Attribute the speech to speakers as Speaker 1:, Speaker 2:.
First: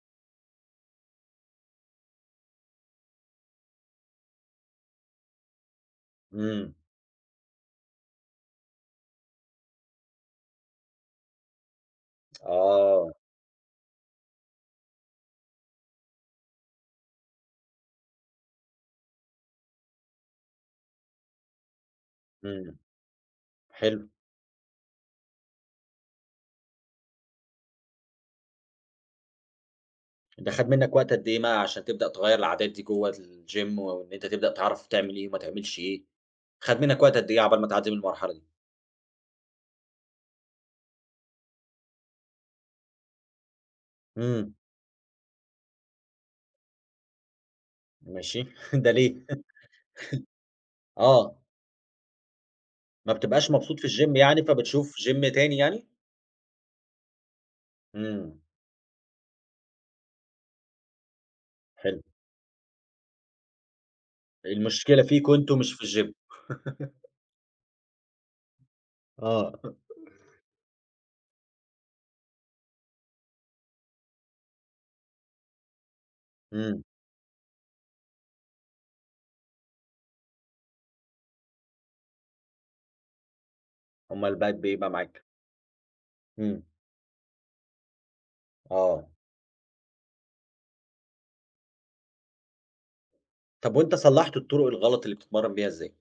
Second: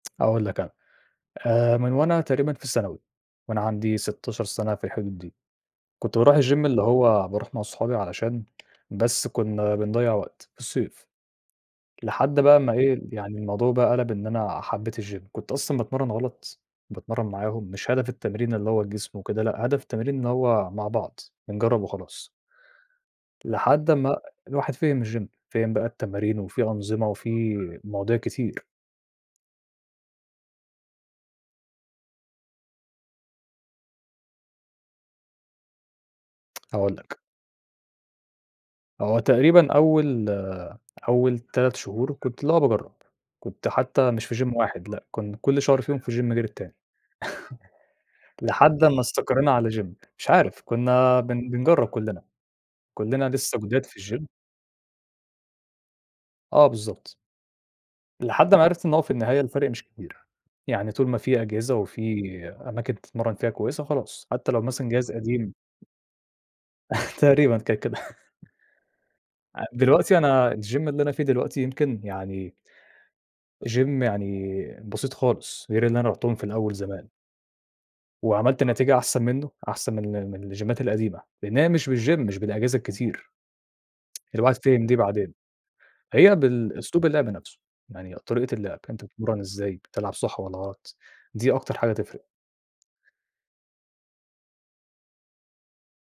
Speaker 1: هأقول لك أنا، آآ من وأنا تقريبًا في الثانوي، وأنا عندي 16 سنة في الحدود دي، كنت باروح الgym
Speaker 2: إمم.
Speaker 1: اللي هو باروح مع أصحابي علشان بس كنّا بنضيّع وقت في الصيف، لحد بقى أمّا إيه
Speaker 2: آه.
Speaker 1: يعني الموضوع بقى قَلَب إن أنا حبّيت الgym كنت أصلًا باتمرّن غلط، باتمرّن معاهم مش هدف التمرين اللي هو جسم وكده لأ هدف التمرين إن هو مع بعض، بنجرّب وخلاص.
Speaker 2: إمم
Speaker 1: لحد
Speaker 2: حلو.
Speaker 1: أمّا الواحد فهِم الgym فهِم بقى التمارين وفي أنظمة وفي مواضيع كتير.
Speaker 2: ده خَد منّك وقت قد إيه مع عشان تبدأ تغيّر العادات دي جوه الgym وإن أنت تبدأ تعرف تعمل إيه وما تعملش إيه، خَد
Speaker 1: هاقول
Speaker 2: مِنّك وقت
Speaker 1: لك.
Speaker 2: قد إيه عقبال ما تعدّي من المرحلة دي؟
Speaker 1: هو تقريبًا أول أول 3 شهور كنت اللي هو باجرّب، كنت حتى مش في
Speaker 2: إمم.
Speaker 1: gym واحد لأ كن كل شهر فيهم في gym غير التاني
Speaker 2: ماشي
Speaker 1: لحد
Speaker 2: ده
Speaker 1: أمّا
Speaker 2: ليه؟
Speaker 1: استقرينا على gym مش عارف كنّا
Speaker 2: آه.
Speaker 1: بن بنجرّب كُلّنا،
Speaker 2: ما
Speaker 1: كُلّنا
Speaker 2: بتبقاش
Speaker 1: لسه
Speaker 2: مبسوط
Speaker 1: جداد
Speaker 2: في
Speaker 1: في
Speaker 2: الgym
Speaker 1: الgym.
Speaker 2: يعني، فبتشوف gym تاني يعني؟
Speaker 1: آه بالضبط.
Speaker 2: إمم.
Speaker 1: لحد ما عرفت إن هو في النهاية الفرق مش كبير، يعني طول ما في أجهزة
Speaker 2: حلو.
Speaker 1: وفي أماكن تتمرن فيها كويسة خلاص حتى لو مثلًا
Speaker 2: المشكلة
Speaker 1: جهاز
Speaker 2: فيكم
Speaker 1: قديم.
Speaker 2: أنتم مش في الgym.
Speaker 1: تقريبًا كانت كده.
Speaker 2: آه.
Speaker 1: ع دلوقتي أنا الgym اللي أنا فيه دلوقتي يمكن يعني gym يعني بسيط خالص، غير اللي أنا رُحتهم في الأول
Speaker 2: إمم.
Speaker 1: زمان. وعملت نتيجة أحسن مِنُّه أحسن من ال من الجيمّات القديمة، لأن هي مش بالgym مش بالأجهزة الكتير.
Speaker 2: أُمال بقت
Speaker 1: الواحد
Speaker 2: بإيه
Speaker 1: فهِم
Speaker 2: بقى
Speaker 1: دي
Speaker 2: معاك؟
Speaker 1: بعدين. هي
Speaker 2: إمم.
Speaker 1: بالأسلوب اللعب نفسه يعني طريقة اللعب أنت
Speaker 2: آه.
Speaker 1: بتتمرّن إزاي بتلعب صح والّا غلط، دي أكتر حاجة تفرق.
Speaker 2: طَب وأنت صلحت الطرق الغلط اللي بتتمرن بيها إزاي؟